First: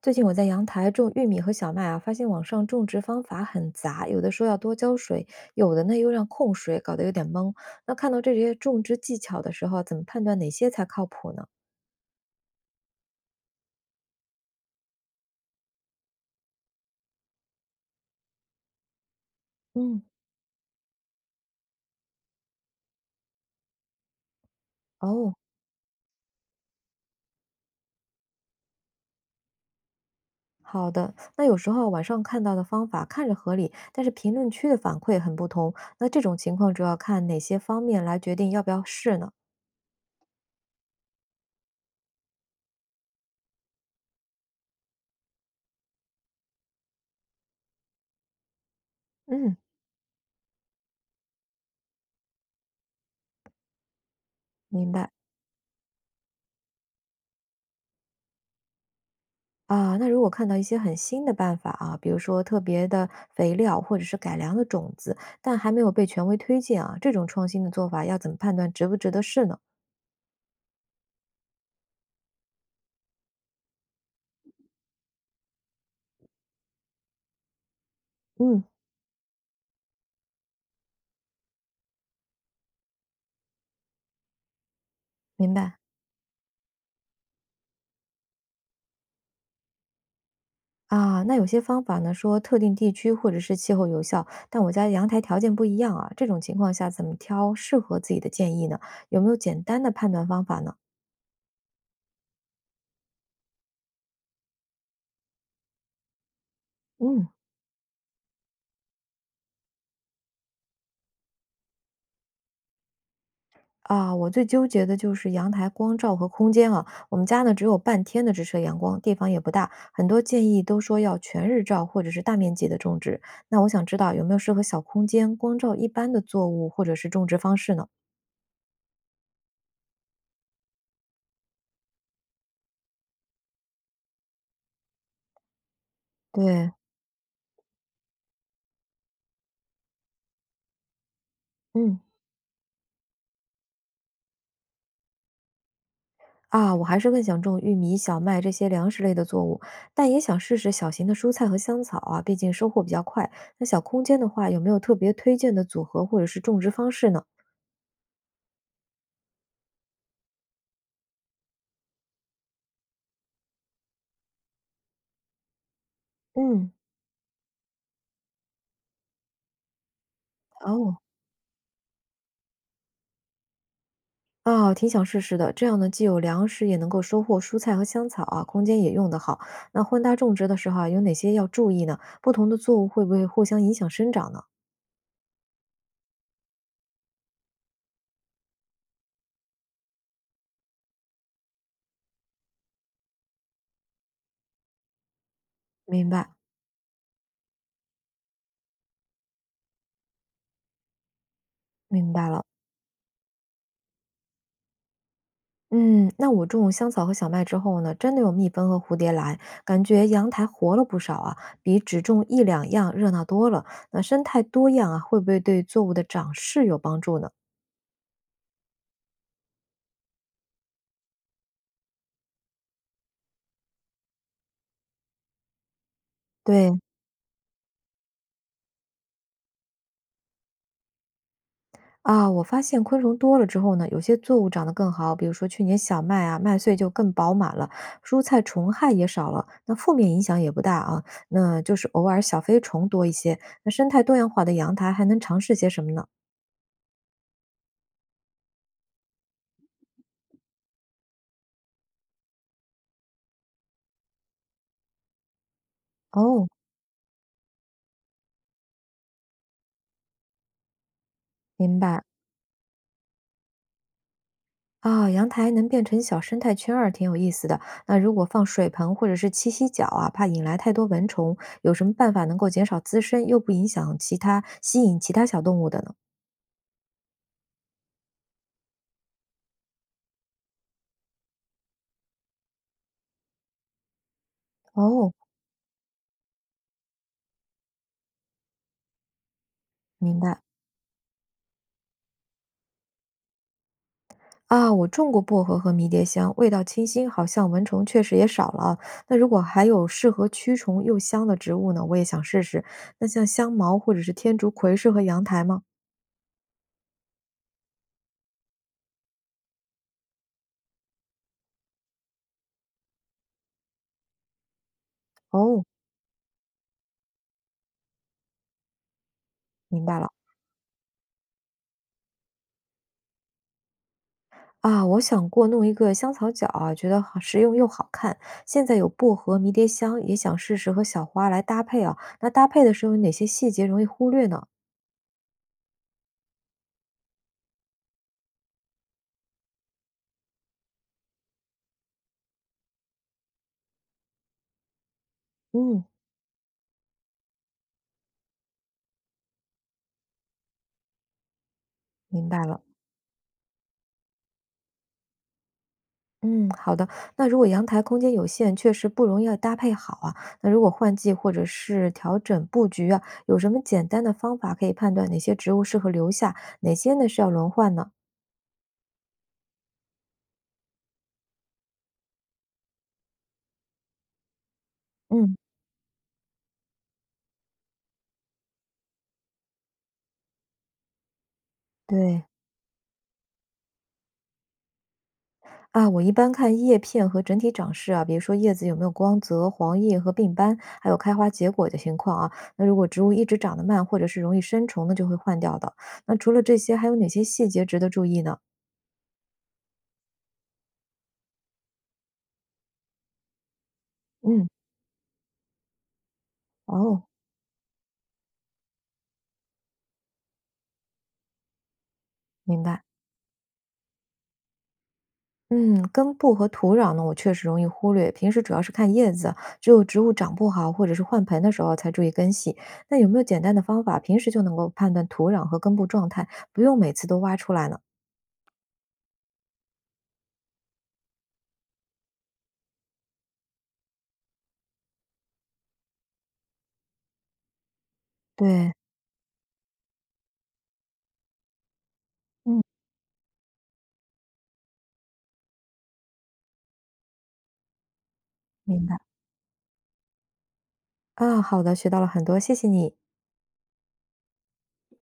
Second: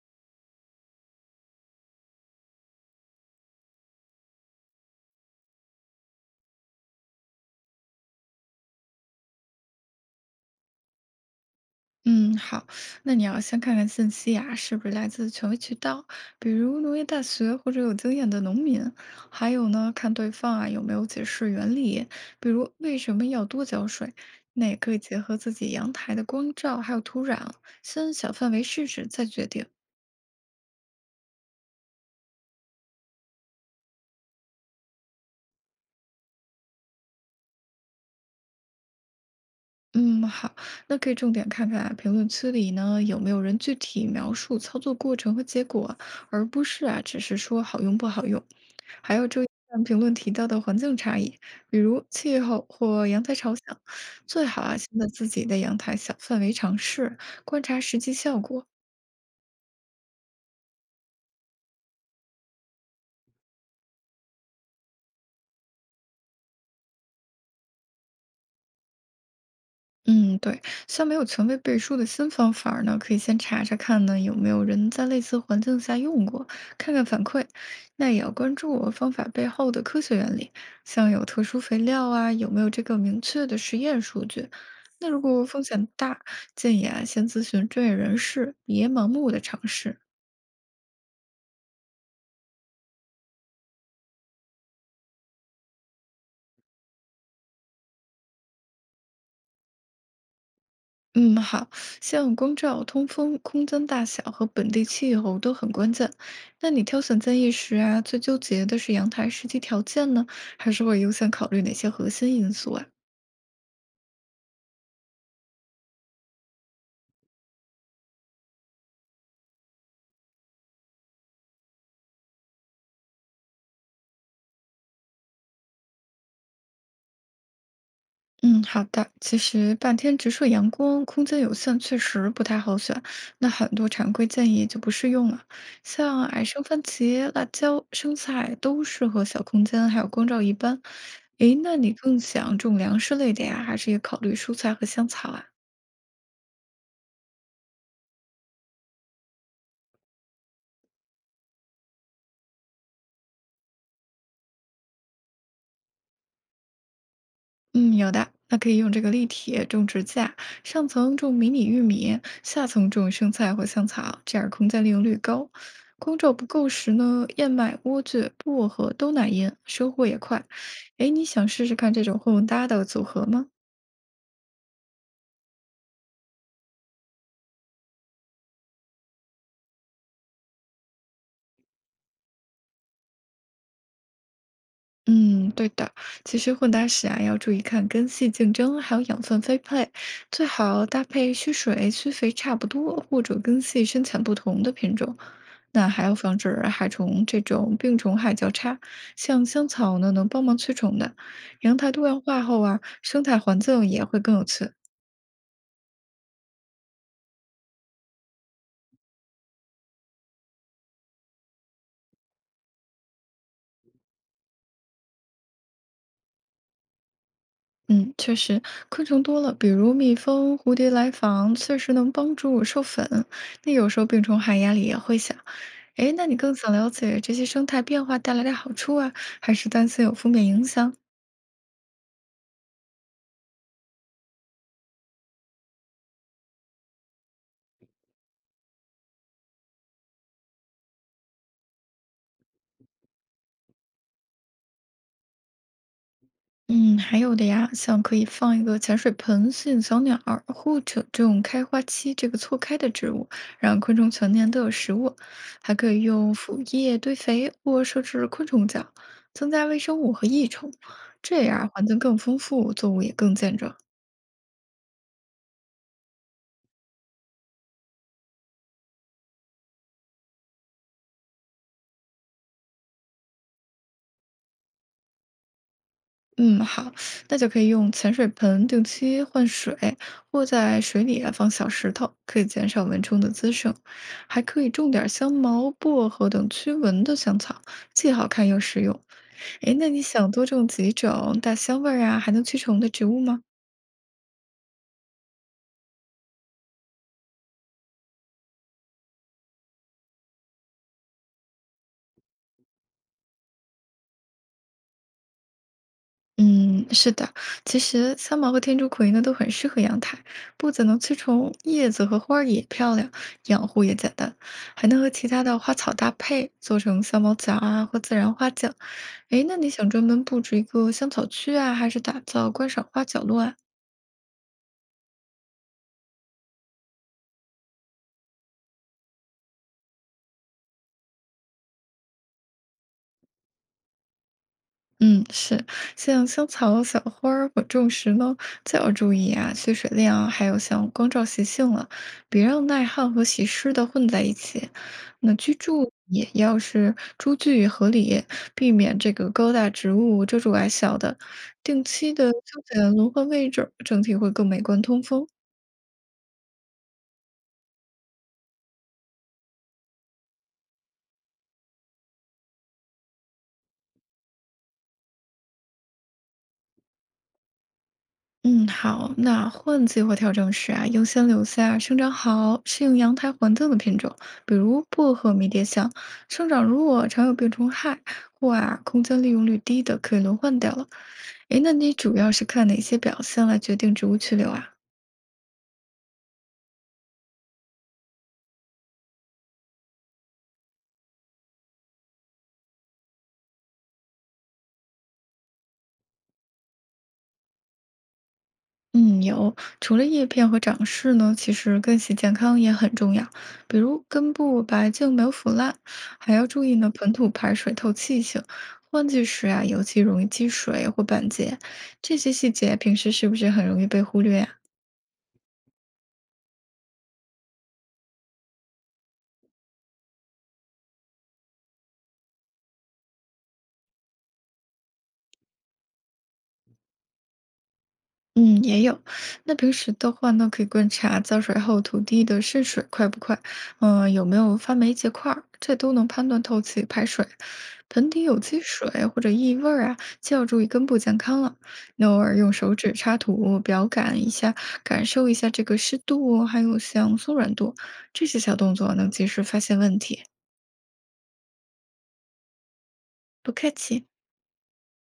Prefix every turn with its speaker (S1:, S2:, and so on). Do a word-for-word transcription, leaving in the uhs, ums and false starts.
S1: 最近我在阳台种玉米和小麦啊，发现网上种植方法很杂，有的说要多浇水，有的呢又让控水，搞得有点懵。那看到这些种植技巧的时候啊，怎么判断哪些才靠谱呢？
S2: 嗯，好，那你要先看看信息啊，是不是来自权威渠道，比如农业大学或者有经验的农民，还有呢，
S1: 嗯，
S2: 看对方啊有没有解释原理，比如为什么要多浇水，那也可以结
S1: 哦，
S2: 合自己阳台的光照还有土壤，先小范围试试再决定。
S1: 好的。那有时候网上看到的方法看着合理，但是评论区的反馈很不同。那这种情况主要看哪些方面来决定要不要试呢？
S2: 嗯，好，那可以重点看看啊，评论区里呢有没有人具体描述操作过程和结果，而不是啊只是说好用不好用。还要注意
S1: 嗯，
S2: 看评论提到的环境差异，比如气候或阳台朝向。最好啊，先
S1: 明
S2: 在
S1: 白。
S2: 自己的阳台小范围尝试，观察实际效果。
S1: 啊，那如果看到一些很新的办法啊，比如说特别的肥料或者是改良的种子，但还没有被权威推荐啊，这种创新的做法要怎么判断值不值得试呢？
S2: 嗯，对，像没有权威背书的新方法儿呢，可以先查查看呢有没有人在类似环境下用过，看看反馈。那也要关
S1: 嗯，
S2: 注我方法背后的科学原理，像有特殊肥料啊，有没有这个明确的实验数据。那如果
S1: 明
S2: 风
S1: 白。
S2: 险大，建议啊先咨询专业人士，别盲目的尝试。
S1: 啊，那有些方法呢，说特定地区或者是气候有效，但我家阳台条件不一样啊，这种情况下怎么挑适合自己的建议呢？有没有简单的判断方法呢？
S2: 嗯，好，像光照、通风、空间大小和本地气候都很关键。那你挑选
S1: 嗯
S2: 建议时啊，最纠结的是阳台实际条件呢，还是会优先考虑哪些核心因素啊？
S1: 啊，我最纠结的就是阳台光照和空间啊。我们家呢只有半天的直射阳光，地方也不大，很多建议都说要全日照或者是大面积的种植。那我想知道有没有适合小空间、光照一般的作物或者是种植方式呢？
S2: 嗯，好的。其实半天直射阳光，空间有限，确实不太好选。那很多常规建议就不适用了，像矮生
S1: 对，
S2: 番茄、辣椒、生菜都适合小空间，还有光照一般。诶，那你
S1: 嗯，
S2: 更想种粮食类的呀，还是也考虑蔬菜和香草啊？
S1: 啊，我还是更想种玉米、小麦这些粮食类的作物，但也想试试小型的蔬菜和香草啊，毕竟收获比较快。那小空间的话，有没有特别推荐的组合或者是种植方式呢？
S2: 嗯，有的，那可以用这个立体种植架，上层种迷你玉米，下层种生菜或香草，这样空间利用率高。光照不够
S1: 嗯，
S2: 时呢，燕麦、莴苣、薄荷都耐阴，收获也快。
S1: 哦，
S2: 哎，你想试试看这种混搭的组合吗？
S1: 啊，挺想试试的。这样呢，既有粮食，也能够收获蔬菜和香草啊，空间也用得好。那混搭种植的时候啊，有哪些要注意呢？不同的作物会不会互相影响生长呢？
S2: 嗯，对的。其实混搭时啊，要注意看根系竞争，还有养分分配，最好搭配需水、需肥差不多，或者根系生产不同的品种。那还
S1: 明
S2: 要
S1: 白，
S2: 防止害虫这种病虫害交叉，像香草呢，能帮忙驱虫的。阳台多
S1: 明
S2: 样
S1: 白
S2: 化
S1: 了。
S2: 后啊，生态环境也会更有趣。
S1: 嗯，那我种香草和小麦之后呢，真的有蜜蜂和蝴蝶来，感觉阳台活了不少啊，比只种一两样热闹多了。那生态多样啊，会不会对作物的长势有帮助呢？
S2: 嗯，确实，昆虫多了，比如蜜蜂、蝴蝶来访，确实能帮助我授粉。那有时候病虫害压力也会小。哎，那你更
S1: 对，
S2: 想了解这些生态变化带来的好处啊，还是担心有负面影响？
S1: 啊，我发现昆虫多了之后呢，有些作物长得更好，比如说去年小麦啊，麦穗就更饱满了，蔬菜虫害也少了，那负面影响也不大啊。那就是偶尔小飞虫多一些，那生态多样化的阳台还能尝试些什么呢？
S2: 嗯，还有的呀，像可以放一个潜水盆吸引小鸟儿，或者这种开花期这个错开的植物，让昆虫全年都有食物。还可以用
S1: 哦，
S2: 腐叶堆肥或设置昆虫角，增加微生物和益虫，这样
S1: 明
S2: 环境
S1: 白。
S2: 更丰富，作物也更健壮。
S1: 啊，阳台能变成小生态圈儿，挺有意思的。那如果放水盆或者是栖息角啊，怕引来太多蚊虫，有什么办法能够减少滋生，又不影响其他，吸引其他小动物的呢？
S2: 嗯，好，那就可以用潜水盆定期换水，或在水里啊放小石头，可以减少蚊虫的滋生。还可以种点
S1: 哦，
S2: 香茅、薄荷等驱蚊的香草，既好看又实用。诶，那你
S1: 明
S2: 想
S1: 白。
S2: 多种几种带香味儿啊，还能驱虫的植物吗？
S1: 啊，我种过薄荷和迷迭香，味道清新，好像蚊虫确实也少了啊。那如果还有适合驱虫又香的植物呢，我也想试试。那像香茅或者是天竺葵适合阳台吗？
S2: 嗯，是的，其实三毛和天竺葵呢都很适合阳台，不仅能驱虫，叶子和花儿也漂亮，养护也简单，还能和其他的
S1: 哦，
S2: 花草搭配，做成三毛夹啊或自然花酱。诶，那你
S1: 明
S2: 想
S1: 白
S2: 专
S1: 了。
S2: 门布置一个香草区啊，还是打造观赏花角落啊？
S1: 啊，我想过弄一个香草角啊，觉得好实用又好看。现在有薄荷、迷迭香，也想试试和小花来搭配啊。那搭配的时候有哪些细节容易忽略呢？
S2: 嗯，是，像香草、小花儿或种时呢，就要注意啊，缺水量，还有像光照习性了，别让耐旱和喜湿的混在一起。那居
S1: 嗯，
S2: 住也要是株距合理，避免这个高大植物遮住矮小的，定期
S1: 明
S2: 的
S1: 白了。
S2: 修剪轮换位置，整体会更美观通风。
S1: 嗯，好的。那如果阳台空间有限，确实不容易搭配好啊。那如果换季或者是调整布局啊，有什么简单的方法可以判断哪些植物适合留下，哪些呢是要轮换呢？
S2: 嗯，好，那换季或调整时啊，优先留下生长好、适应阳台环境的品种，比如薄荷、
S1: 嗯，
S2: 迷迭香。生长弱、常有病虫害或啊空间利用率低的，可以轮换掉了。诶，那你主
S1: 对
S2: 要是看哪些表现来决定植物去留啊？
S1: 啊，我一般看叶片和整体长势啊，比如说叶子有没有光泽、黄叶和病斑，还有开花结果的情况啊。那如果植物一直长得慢，或者是容易生虫那就会换掉的。那除了这些，还有哪些细节值得注意呢？
S2: 嗯，有。除了叶片和长势呢，其实根系健康也很重要，比如根
S1: 嗯，
S2: 部白净没有腐烂，还要注意呢
S1: 哦，
S2: 盆土排水透气性。换季时啊，尤其容易积水或板结，这些细
S1: 明
S2: 节
S1: 白。
S2: 平时是不是很容易被忽略呀？
S1: 嗯，根部和土壤呢，我确实容易忽略，平时主要是看叶子，只有植物长不好或者是换盆的时候才注意根系。那有没有简单的方法，平时就能够判断土壤和根部状态，不用每次都挖出来呢？
S2: 嗯，也有。那平时的话呢，可以观察浇水后土地的渗水快不快，嗯、有没有发霉结块儿，这都能判断透气排水。盆底有积
S1: 对，
S2: 水或者异味儿啊，就要注意根部健康了。那偶尔用
S1: 嗯，
S2: 手指插土，表感一下，感受一下这个湿度，还有像松软度，这些小动
S1: 明
S2: 作
S1: 白。
S2: 能及时发现问题。
S1: 啊，好的，学到了很多，谢谢你。
S2: 不客气。